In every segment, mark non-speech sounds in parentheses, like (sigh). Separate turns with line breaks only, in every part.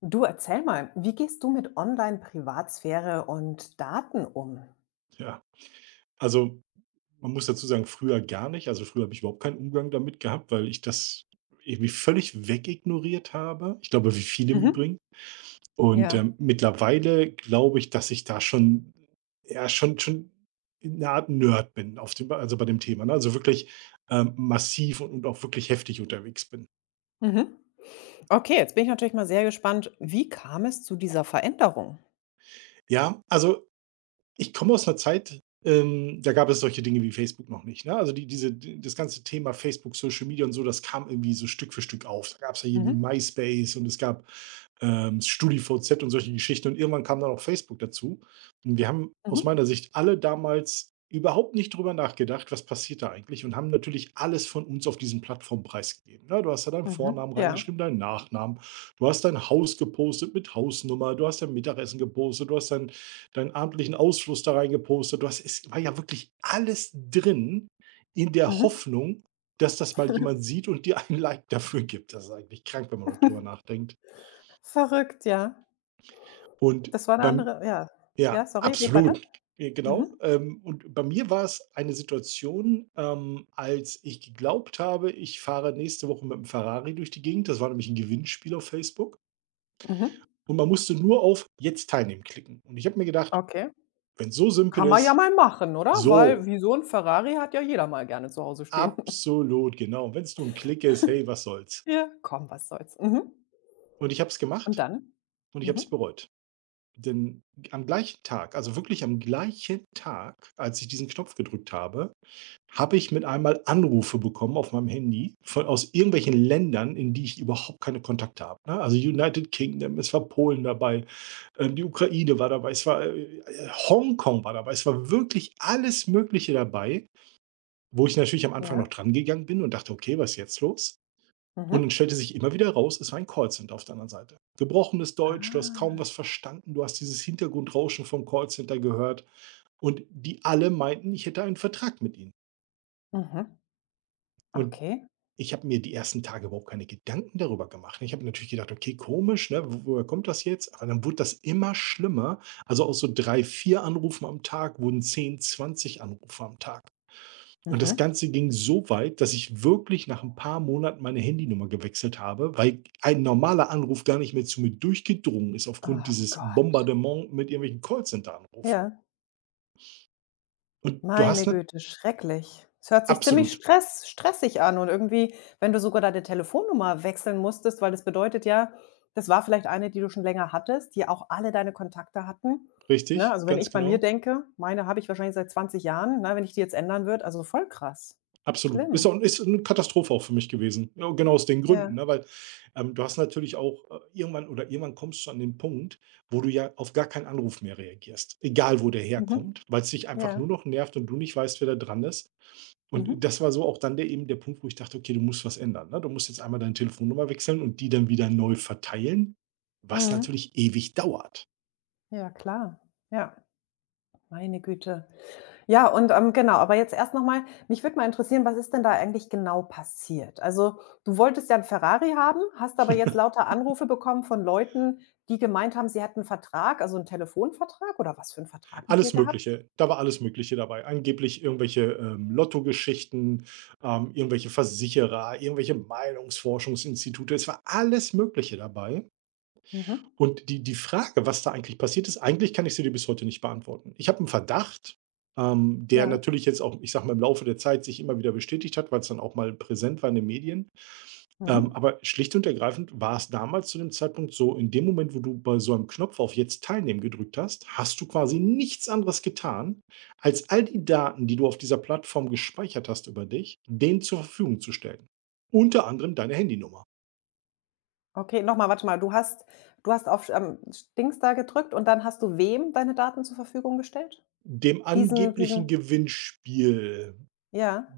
Du erzähl mal, wie gehst du mit Online-Privatsphäre und Daten um?
Ja, also, man muss dazu sagen, früher gar nicht. Also, früher habe ich überhaupt keinen Umgang damit gehabt, weil ich das irgendwie völlig wegignoriert habe. Ich glaube, wie viele im
Mhm.
Übrigen. Und,
Ja.
mittlerweile glaube ich, dass ich da schon ja, schon 'ne Art Nerd bin bei dem Thema, ne? Also, wirklich, massiv und auch wirklich heftig unterwegs bin.
Mhm. Okay, jetzt bin ich natürlich mal sehr gespannt, wie kam es zu dieser Veränderung?
Ja, also, ich komme aus einer Zeit, da gab es solche Dinge wie Facebook noch nicht, ne? Also, die diese d das ganze Thema Facebook, Social Media und so, das kam irgendwie so Stück für Stück auf. Da gab es ja irgendwie
Mhm.
MySpace und es gab, StudiVZ und solche Geschichten, und irgendwann kam dann auch Facebook dazu. Und wir haben aus
Mhm.
meiner Sicht alle damals überhaupt nicht drüber nachgedacht, was passiert da eigentlich, und haben natürlich alles von uns auf diesen Plattformen preisgegeben, ne? Du hast da deinen
Mhm.
Vornamen
Ja.
reingeschrieben, deinen Nachnamen, du hast dein Haus gepostet mit Hausnummer, du hast dein Mittagessen gepostet, du hast deinen abendlichen Ausfluss da rein gepostet. Du hast, es war ja wirklich alles drin, in der
Mhm.
Hoffnung, dass das mal jemand
(laughs)
sieht und dir ein (laughs) Like dafür gibt. Das ist eigentlich krank, wenn man heute drüber nachdenkt.
Verrückt, ja.
Und
Das war eine
beim
andere, ja.
Ja,
Ja, sorry, red weiter.
absolut. Genau.
Mhm.
Und bei mir war es eine Situation, als ich geglaubt habe, ich fahre nächste Woche mit dem Ferrari durch die Gegend. Das war nämlich ein Gewinnspiel auf Facebook.
Mhm.
Und man musste nur auf „Jetzt teilnehmen“ klicken. Und ich habe mir gedacht,
Okay.
wenn es so simpel
Kann man ja
ist,
mal machen, oder? Weil
so
wie so ein Ferrari hat ja jeder mal gerne zu Hause stehen. (laughs)
absolut, genau. Und wenn es nur ein Klick ist, hey, was soll's?
Ja, komm, was soll's. Mhm.
Und ich habe es
Und
gemacht
dann?
und ich habe es
Mhm.
bereut. Denn am gleichen Tag, also wirklich am gleichen Tag, als ich diesen Knopf gedrückt habe, habe ich mit einmal Anrufe bekommen auf meinem Handy von aus irgendwelchen Ländern, in die ich überhaupt keine Kontakte habe, ne? Also, United Kingdom, es war Polen dabei, die Ukraine war dabei, es war, Hongkong war dabei. Es war wirklich alles Mögliche dabei, wo ich natürlich am Anfang
Ja.
noch dran gegangen bin und dachte: „Okay, was ist jetzt los?“ Und dann
Mhm.
stellte sich immer wieder raus, es war ein Callcenter auf der anderen Seite. Gebrochenes Deutsch, du hast kaum
Ah.
was verstanden, du hast dieses Hintergrundrauschen vom Callcenter gehört. Und die alle meinten, ich hätte einen Vertrag mit ihnen.
Mhm.
Und
Okay.
ich habe mir die ersten Tage überhaupt keine Gedanken darüber gemacht. Ich habe natürlich gedacht, okay, komisch, ne? Woher kommt das jetzt? Aber dann wurde das immer schlimmer. Also aus so drei, vier Anrufen am Tag wurden 10, 20 Anrufe am Tag. Und das
Mhm.
Ganze ging so weit, dass ich wirklich nach ein paar Monaten meine Handynummer gewechselt habe, weil ein normaler Anruf gar nicht mehr zu mir durchgedrungen ist aufgrund
Oh
dieses
Gott.
Bombardement mit irgendwelchen Callcenter-Anrufen.
Ja,
Und du
meine
hast 'ne
Güte, schrecklich. Es hört sich ziemlich
absolut,
stressig an und irgendwie, wenn du sogar deine Telefonnummer wechseln musstest, weil das bedeutet ja, das war vielleicht eine, die du schon länger hattest, die auch alle deine Kontakte hatten, ne?
richtig,
Also, wenn
ganz
ich bei mir
genau,
denke, meine habe ich wahrscheinlich seit 20 Jahren, ne, wenn ich die jetzt ändern würde, also voll krass.
absolut. Ist
Schlimm.
auch, ist 'ne Katastrophe auch für mich gewesen. Ja, genau aus den Gründen,
Ja.
ne, weil, du hast natürlich auch, irgendwann, oder irgendwann kommst du an den Punkt, wo du ja auf gar keinen Anruf mehr reagierst, egal wo der
Mhm.
herkommt, weil es dich einfach nur
Ja.
noch nervt und du nicht weißt, wer da dran ist. Und
Mhm.
das war so auch dann der eben der Punkt, wo ich dachte: „Okay, du musst was ändern, ne? Du musst jetzt einmal deine Telefonnummer wechseln und die dann wieder neu verteilen“, was
Mhm.
natürlich ewig dauert.
Ja, klar. Ja, meine Güte. Ja, und, genau, aber jetzt erst noch mal mich würde mal interessieren, was ist denn da eigentlich genau passiert? Also, du wolltest ja 'n Ferrari haben, hast aber jetzt lauter Anrufe bekommen von Leuten, die gemeint haben, sie hätten 'n Vertrag, also 'n Telefonvertrag oder was für 'n Vertrag mit dir
Alles
gehabt?
Mögliche, da war alles Mögliche dabei. Angeblich irgendwelche, Lottogeschichten, irgendwelche Versicherer, irgendwelche Meinungsforschungsinstitute. Es war alles Mögliche dabei.
Mhm.
Und die Frage, was da eigentlich passiert ist, eigentlich kann ich sie dir bis heute nicht beantworten. Ich habe einen Verdacht, der
Ja.
natürlich jetzt auch, ich sage mal, im Laufe der Zeit sich immer wieder bestätigt hat, weil es dann auch mal präsent war in den Medien.
Mhm.
Aber schlicht und ergreifend war es damals zu dem Zeitpunkt so, in dem Moment, wo du bei so einem Knopf auf „Jetzt teilnehmen“ gedrückt hast, hast du quasi nichts anderes getan, als all die Daten, die du auf dieser Plattform gespeichert hast über dich, denen zur Verfügung zu stellen. Unter anderem deine Handynummer,
Okay, noch mal, warte mal, du hast auf, s Dings da gedrückt und dann hast du wem deine Daten zur Verfügung gestellt?
dem
Diesen
angeblichen
diesen
Gewinnspielbetreiber.
ja,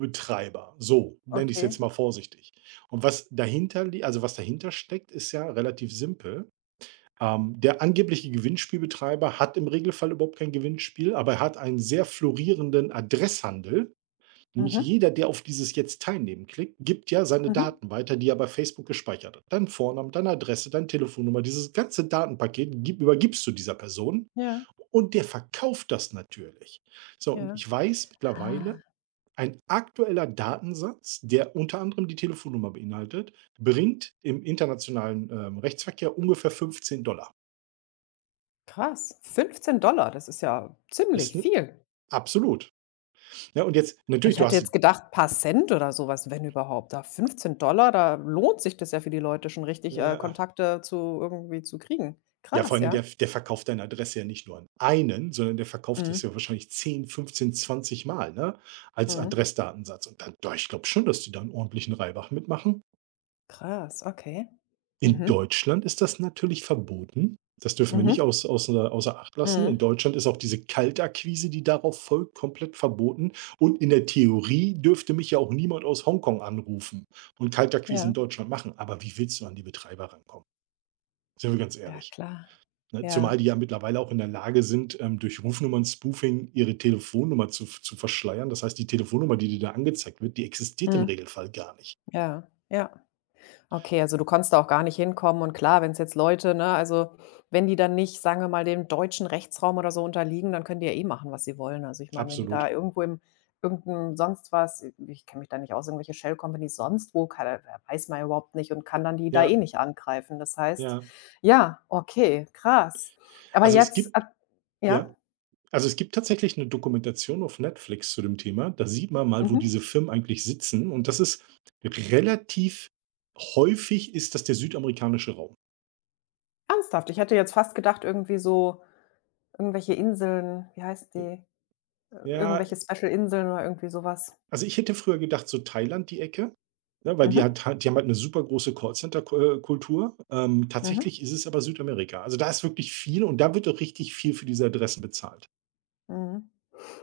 So nenne ich es
okay.
jetzt mal vorsichtig. Und was dahinter steckt, ist ja relativ simpel. Der angebliche Gewinnspielbetreiber hat im Regelfall überhaupt kein Gewinnspiel, aber er hat einen sehr florierenden Adresshandel. Nämlich
Mhm.
jeder, der auf dieses „Jetzt teilnehmen“ klickt, gibt ja seine
Mhm.
Daten weiter, die er bei Facebook gespeichert hat. Dein Vornamen, deine Adresse, deine Telefonnummer, dieses ganze Datenpaket übergibst du dieser Person,
Ja,
und der verkauft das natürlich. So, und
ja.
ich weiß
Ah.
mittlerweile, ein aktueller Datensatz, der unter anderem die Telefonnummer beinhaltet, bringt im internationalen Rechtsverkehr ungefähr 15 Dollar.
Krass, 15, das ist ja ziemlich
Ist 'ne
viel.
absolut. Ja, und jetzt natürlich,
Ich
du
hätte
hast
jetzt gedacht, paar Cent oder sowas, wenn überhaupt. Da 15, da lohnt sich das ja für die Leute schon richtig,
ja,
Kontakte zu irgendwie zu kriegen.
ja, vor
Krass,
allen Dingen,
ja.
der verkauft deine Adresse ja nicht nur an einen, sondern der verkauft das
Mhm.
ja wahrscheinlich zehn, fünfzehn, 20 Mal, ne, als
Mhm.
Adressdatensatz. Und dann ja, ich glaube schon, dass die da 'n ordentlichen Reibach mitmachen.
Krass, okay.
In
Mhm.
Deutschland ist das natürlich verboten. Das dürfen wir nicht
Mhm.
aus außer außer Acht lassen. In
Mhm.
Deutschland ist auch diese Kaltakquise, die darauf folgt, komplett verboten. Und in der Theorie dürfte mich ja auch niemand aus Hongkong anrufen und Kaltakquise in
Ja.
Deutschland machen. Aber wie willst du an die Betreiber rankommen? Sind wir ganz
Ja,
ehrlich.
klar.
Ne, zumal
Ja.
die ja mittlerweile auch in der Lage sind, durch Rufnummern-Spoofing ihre Telefonnummer zu verschleiern. Das heißt, die Telefonnummer, die dir da angezeigt wird, die existiert im
Mhm.
Regelfall gar nicht.
Ja. Ja. Okay, also du konntest da auch gar nicht hinkommen und klar, wenn es jetzt Leute, ne, also wenn die dann nicht, sagen wir mal, dem deutschen Rechtsraum oder so unterliegen, dann können die ja eh machen, was sie wollen. Also ich meine, wenn die
Absolut.
da irgendwo im irgend sonst was, ich kenne mich da nicht aus, irgendwelche Shell Companies sonst wo, keine, ja, weiß man ja überhaupt nicht und kann dann die da
Ja,
eh nicht angreifen. Das heißt,
ja.
ja, okay, krass. Aber
Also, es
jetzt
gibt
ab
Ja,
ja?
also, es gibt tatsächlich eine Dokumentation auf Netflix zu dem Thema. Da sieht man mal, wo
Mhm.
diese Firmen eigentlich sitzen, und das ist relativ häufig ist das der südamerikanische Raum.
Ernsthaft? Ich hätte jetzt fast gedacht, irgendwie so irgendwelche Inseln, wie heißt die?
Ja,
Irgendwelche Special Inseln oder irgendwie sowas.
also, ich hätte früher gedacht, so Thailand die Ecke, ne, weil die
Mhm.
hat halt die haben halt 'ne super große Callcenter Kultur.
Mhm,
Tatsächlich ist es aber Südamerika. Also, da ist wirklich viel und da wird auch richtig viel für diese Adressen bezahlt.
mhm.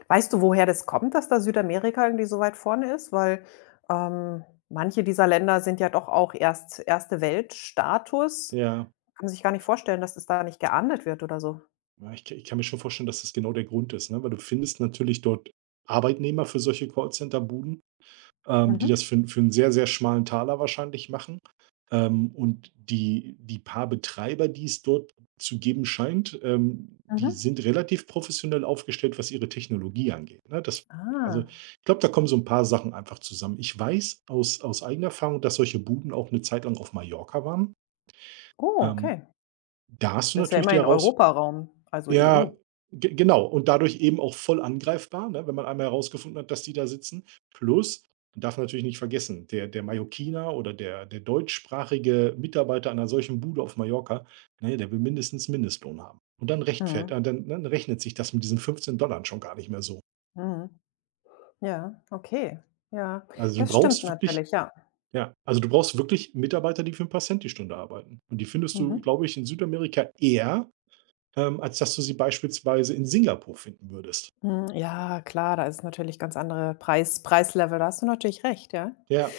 Weißt du, woher das kommt, dass da Südamerika irgendwie so weit vorne ist? Weil, manche dieser Länder sind ja doch auch erst Erste-Welt-Status.
Ja,
Kann man sich gar nicht vorstellen, dass das da nicht geahndet wird oder so.
ja, ich kann mir schon vorstellen, dass das genau der Grund ist, ne, weil du findest natürlich dort Arbeitnehmer für solche Callcenter-Buden. Die das
Mhm,
für 'n sehr, sehr schmalen Taler wahrscheinlich machen. Und die paar Betreiber, die es dort zu geben scheint,
mhm.
die sind relativ professionell aufgestellt, was ihre Technologie angeht, ne? Das Also,
Ah,
ich glaube, da kommen so ein paar Sachen einfach zusammen. Ich weiß aus eigener Erfahrung, dass solche Buden auch eine Zeit lang auf Mallorca waren.
oh,
Ähm,
okay.
Da hast du
Das ist ja
natürlich die
immerhin
Heraus
Europaraum, also
ja,
EU.
ge genau. Und dadurch eben auch voll angreifbar, ne, wenn man einmal herausgefunden hat, dass die da sitzen. Plus, man darf natürlich nicht vergessen, der der Mallorquiner, oder der der deutschsprachige Mitarbeiter einer solchen Bude auf Mallorca, ne, der will mindestens Mindestlohn haben. Und dann rechtfert
Mhm,
dann dann rechnet sich das mit diesen fünfzehn Dollar schon gar nicht mehr so.
mhm. Ja, okay. Ja,
Also, du
das stimmt
brauchst wirklich
natürlich, ja.
ja, also du brauchst wirklich Mitarbeiter, die für ein paar Cent die Stunde arbeiten. Und die findest du,
Mhm.
glaube ich, in Südamerika eher, als dass du sie beispielsweise in Singapur finden würdest.
Mhm, ja, klar, da ist natürlich ganz andere Preislevel, da hast du natürlich recht, ja.
Ja,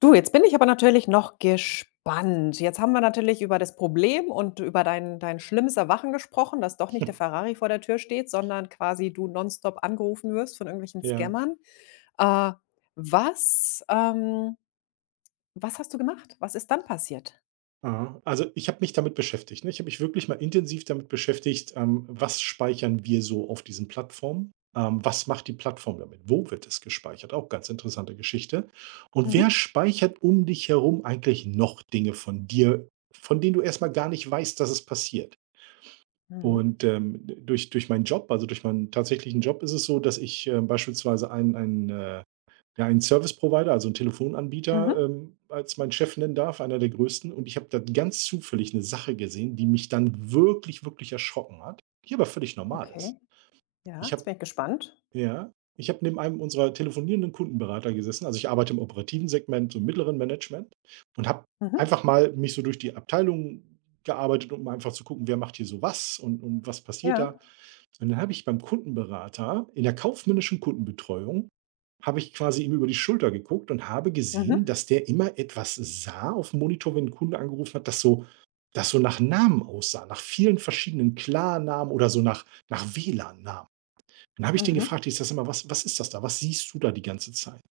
Du, jetzt bin ich aber natürlich noch gespannt. Jetzt haben wir natürlich über das Problem und über dein schlimmes Erwachen gesprochen, dass doch nicht der
(laughs)
Ferrari vor der Tür steht, sondern quasi du nonstop angerufen wirst von irgendwelchen
ja.
Scammern. Äh, was ähm, Was hast du gemacht? Was ist dann passiert?
Aha. Also, ich habe mich damit beschäftigt, ne? Ich habe mich wirklich mal intensiv damit beschäftigt, was speichern wir so auf diesen Plattformen? Was macht die Plattform damit? Wo wird es gespeichert? Auch ganz interessante Geschichte. Und wer
Mhm.
speichert um dich herum eigentlich noch Dinge von dir, von denen du erstmal gar nicht weißt, dass es passiert?
Mhm.
Und, durch durch meinen Job, also durch meinen tatsächlichen Job, ist es so, dass ich, beispielsweise ja, einen Service Provider, also 'n Telefonanbieter,
Mhm.
als meinen Chef nennen darf, einer der größten. Und ich habe da ganz zufällig eine Sache gesehen, die mich dann wirklich, wirklich erschrocken hat, die aber völlig normal
Okay.
ist.
Ja,
Ich
jetzt
habe
bin ich gespannt.
Ja, ich habe neben einem unserer telefonierenden Kundenberater gesessen. Also, ich arbeite im operativen Segment, so im mittleren Management, und habe
Mhm.
einfach mal mich so durch die Abteilungen gearbeitet, um einfach zu gucken, wer macht hier so was, und was passiert da.
Ja.
Und dann habe ich beim Kundenberater in der kaufmännischen Kundenbetreuung habe ich quasi ihm über die Schulter geguckt und habe gesehen,
Mhm.
dass der immer etwas sah auf dem Monitor, wenn 'n Kunde angerufen hat, das so nach Namen aussah, nach vielen verschiedenen Klarnamen oder so nach WLAN-Namen. Dann habe ich den
Mhm.
gefragt, ich sage: „Sag mal, was ist das da? Was siehst du da die ganze Zeit?“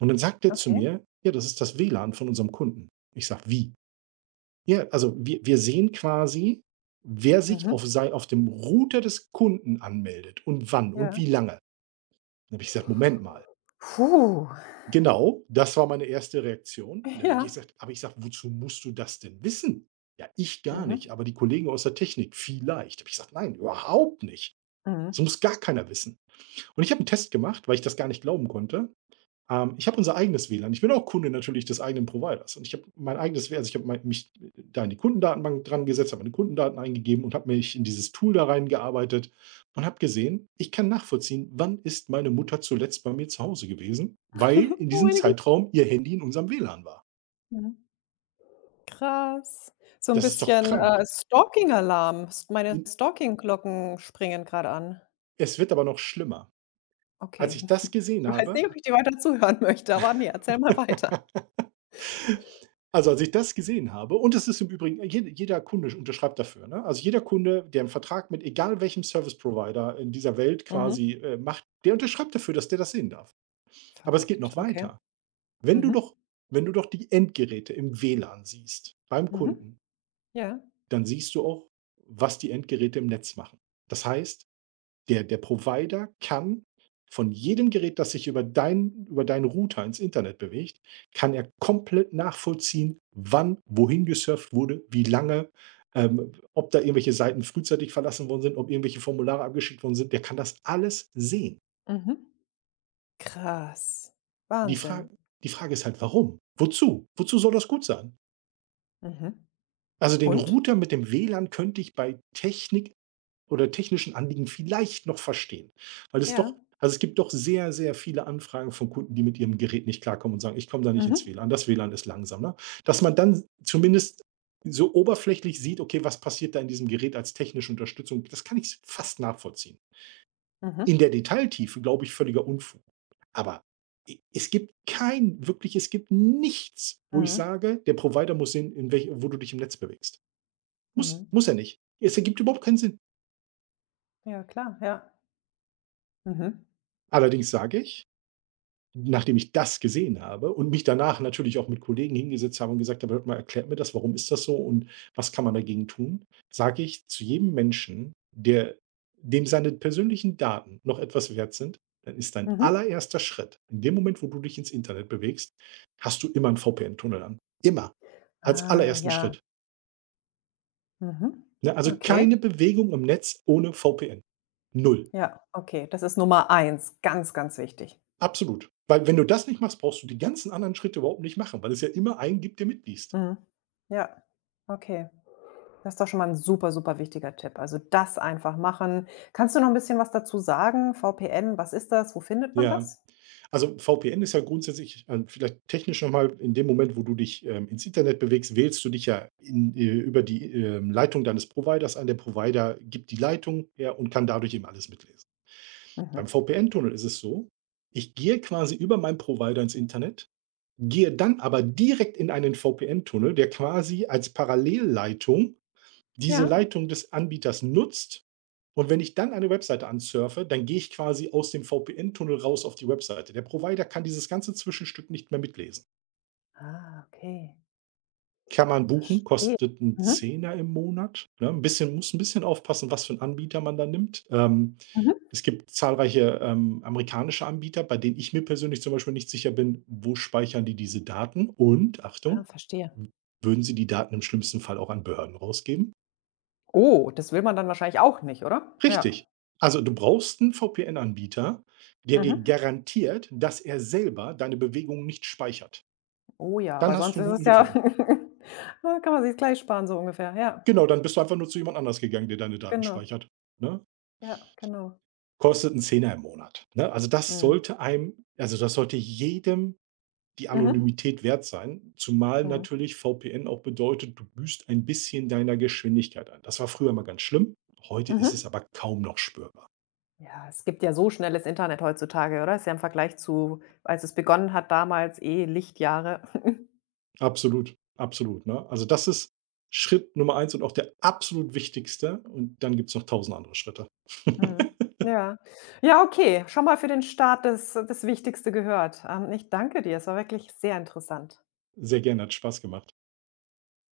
Und dann sagt er zu
Okay.
mir: „Ja, das ist das WLAN von unserem Kunden.“ Ich sage: „Wie?“ Ja, also wir sehen quasi, wer sich
Mhm.
auf dem Router des Kunden anmeldet und wann und
Ja.
wie lange. Dann habe ich gesagt: „Moment mal."
Puh.
Genau, das war meine erste Reaktion.
(laughs)
Dann habe ich
Ja.
gesagt aber ich sage: „Wozu musst du das denn wissen?" „Ja, ich gar
Mhm.
nicht, aber die Kollegen aus der Technik vielleicht." Habe ich gesagt: „Nein, überhaupt nicht. Das
Mhm.
muss gar keiner wissen." Und ich habe einen Test gemacht, weil ich das gar nicht glauben konnte. Ich habe unser eigenes WLAN. Ich bin auch Kunde natürlich des eigenen Providers und ich habe mein eigenes W LAN, also, ich habe mein mich da in die Kundendatenbank dran gesetzt, habe meine Kundendaten eingegeben und habe mich in dieses Tool da reingearbeitet und habe gesehen, ich kann nachvollziehen, wann ist meine Mutter zuletzt bei mir zu Hause gewesen, weil
(laughs)
in
Oh,
diesem
meine Güte.
Zeitraum ihr Handy in unserem WLAN war.
Mhm. Krass. So ein
Das ist doch
bisschen,
krank.
Stalking-Alarm. S Meine
In
Stalking-Glocken springen gerade an.
es wird aber noch schlimmer. Als
Okay.
ich
(laughs)
das gesehen
Ich weiß
habe
nicht, ob ich dir weiter zuhören möchte, aber ne, erzähl mal weiter.
(laughs) Also, als ich das gesehen habe, und es ist im Übrigen, jeder Kunde unterschreibt dafür, ne? Also, jeder Kunde, der einen Vertrag mit egal welchem Service Provider in dieser Welt
Mhm.
quasi macht, der unterschreibt dafür, dass der das sehen darf. Aber es geht
Verrückt,
noch
okay.
weiter. Wenn du
Mhm.
doch wenn du doch die Endgeräte im WLAN siehst beim
Mhm.
Kunden,
Ja.
dann siehst du auch, was die Endgeräte im Netz machen. Das heißt, der Provider kann von jedem Gerät, das sich über deinen Router ins Internet bewegt, kann er komplett nachvollziehen, wann wohin gesurft wurde, wie lange, ob da irgendwelche Seiten frühzeitig verlassen worden sind, ob irgendwelche Formulare abgeschickt worden sind. Der kann das alles sehen.
Mhm. Krass.
Die Fra
Wahnsinn.
die Frage ist halt: Warum? Wozu? Wozu soll das gut sein?
Mhm.
Also, den
Und?
Router mit dem WLAN könnte ich bei Technik oder technischen Anliegen vielleicht noch verstehen. Weil es
Ja.
doch, also, es gibt doch sehr, sehr viele Anfragen von Kunden, die mit ihrem Gerät nicht klarkommen und sagen: „Ich komme da nicht ins
Mhm.
WLAN, das WLAN ist langsam", ne? Dass man dann zumindest so oberflächlich sieht: Okay, was passiert da in diesem Gerät als technische Unterstützung? Das kann ich fast nachvollziehen.
Mhm.
In der Detailtiefe glaube ich völliger Unfug. Aber e es gibt kein, wirklich, es gibt nichts, wo ich
Mhm.
sage: „Der Provider muss sehen, in welch wo du dich im Netz bewegst." Muss
Mhm.
muss er nicht. Es ergibt überhaupt keinen Sinn.
Ja, klar, ja. Mhm.
Allerdings sage ich: Nachdem ich das gesehen habe und mich danach natürlich auch mit Kollegen hingesetzt habe und gesagt habe: „Hört mal, erklärt mir das, warum ist das so und was kann man dagegen tun?", sage ich zu jedem Menschen, der dem seine persönlichen Daten noch etwas wert sind, dann ist dein
Mhm.
allererster Schritt in dem Moment, wo du dich ins Internet bewegst, hast du immer 'n VPN-Tunnel an. Immer. Als
Ah,
allerersten
ja.
Schritt,
Mhm.
ne? Also,
Okay.
keine Bewegung im Netz ohne VPN. Null.
Ja, okay. Das ist Nummer eins, ganz, ganz wichtig.
Absolut. Weil wenn du das nicht machst, brauchst du die ganzen anderen Schritte überhaupt nicht machen, weil es ja immer einen gibt, der mitliest.
Mhm. Ja, okay. Das ist doch schon mal ein super, super wichtiger Tipp. Also, das einfach machen. Kannst du noch ein bisschen was dazu sagen? VPN, was ist das? Wo findet man
Ja,
das?
also VPN ist ja grundsätzlich, vielleicht technisch noch mal: In dem Moment, wo du dich ins Internet bewegst, wählst du dich ja in, über die Leitung deines Providers an. Der Provider gibt die Leitung her und kann dadurch eben alles mitlesen.
Mhm.
Beim VPN-Tunnel ist es so: Ich gehe quasi über meinen Provider ins Internet, gehe dann aber direkt in einen VPN-Tunnel, der quasi als Parallelleitung diese
Ja?
Leitung des Anbieters nutzt, und wenn ich dann eine Webseite ansurfe, dann gehe ich quasi aus dem VPN-Tunnel raus auf die Webseite. Der Provider kann dieses ganze Zwischenstück nicht mehr mitlesen.
Ah, okay.
Kann man buchen,
Verstehe.
kostet 'n
Mhm,
Zehner im Monat, ne? 'N bisschen muss ein bisschen aufpassen, was für einen Anbieter man da nimmt.
mhm.
Es gibt zahlreiche amerikanische Anbieter, bei denen ich mir persönlich zum Beispiel nicht sicher bin, wo speichern die diese Daten, und
Ah,
Achtung,
verstehe.
würden sie die Daten im schlimmsten Fall auch an Behörden rausgeben?
Oh, das will man dann wahrscheinlich auch nicht, oder? Ja.
Richtig. Also du brauchst 'n VPN-Anbieter, der dir
Mhm.
garantiert, dass er selber deine Bewegungen nicht speichert.
Oh ja,
Dann
weil
hast
sonst
du einen
ist
guten
es ja (laughs)
gefunden.
ah, kann man sich gleich sparen so ungefähr. Ja,
Genau, dann bist du einfach nur zu jemand anders gegangen, der deine Daten
genau.
speichert, ne?
Ja, genau.
Kostet 'n Zehner im Monat, ne? Also,
Mhm.
das sollte jedem die
Mhm.
Anonymität wert sein, zumal
Mhm.
natürlich VPN auch bedeutet, du büßt ein bisschen deiner Geschwindigkeit ein. Das war früher mal ganz schlimm, heute ist es
Mhm.
aber kaum noch spürbar.
Ja, es gibt ja so schnelles Internet heutzutage, oder? Ist ja im Vergleich zu, als es begonnen hat damals, eh Lichtjahre. (laughs)
Absolut, absolut, ne? Also, das ist Schritt Nummer eins und auch der absolut wichtigste, und dann gibt's noch tausend andere Schritte.
Mhm.
(laughs)
Ja. Ja, okay. Schon mal für den Start das Wichtigste gehört. Ich danke dir. Es war wirklich sehr interessant.
Sehr gerne, hat Spaß gemacht.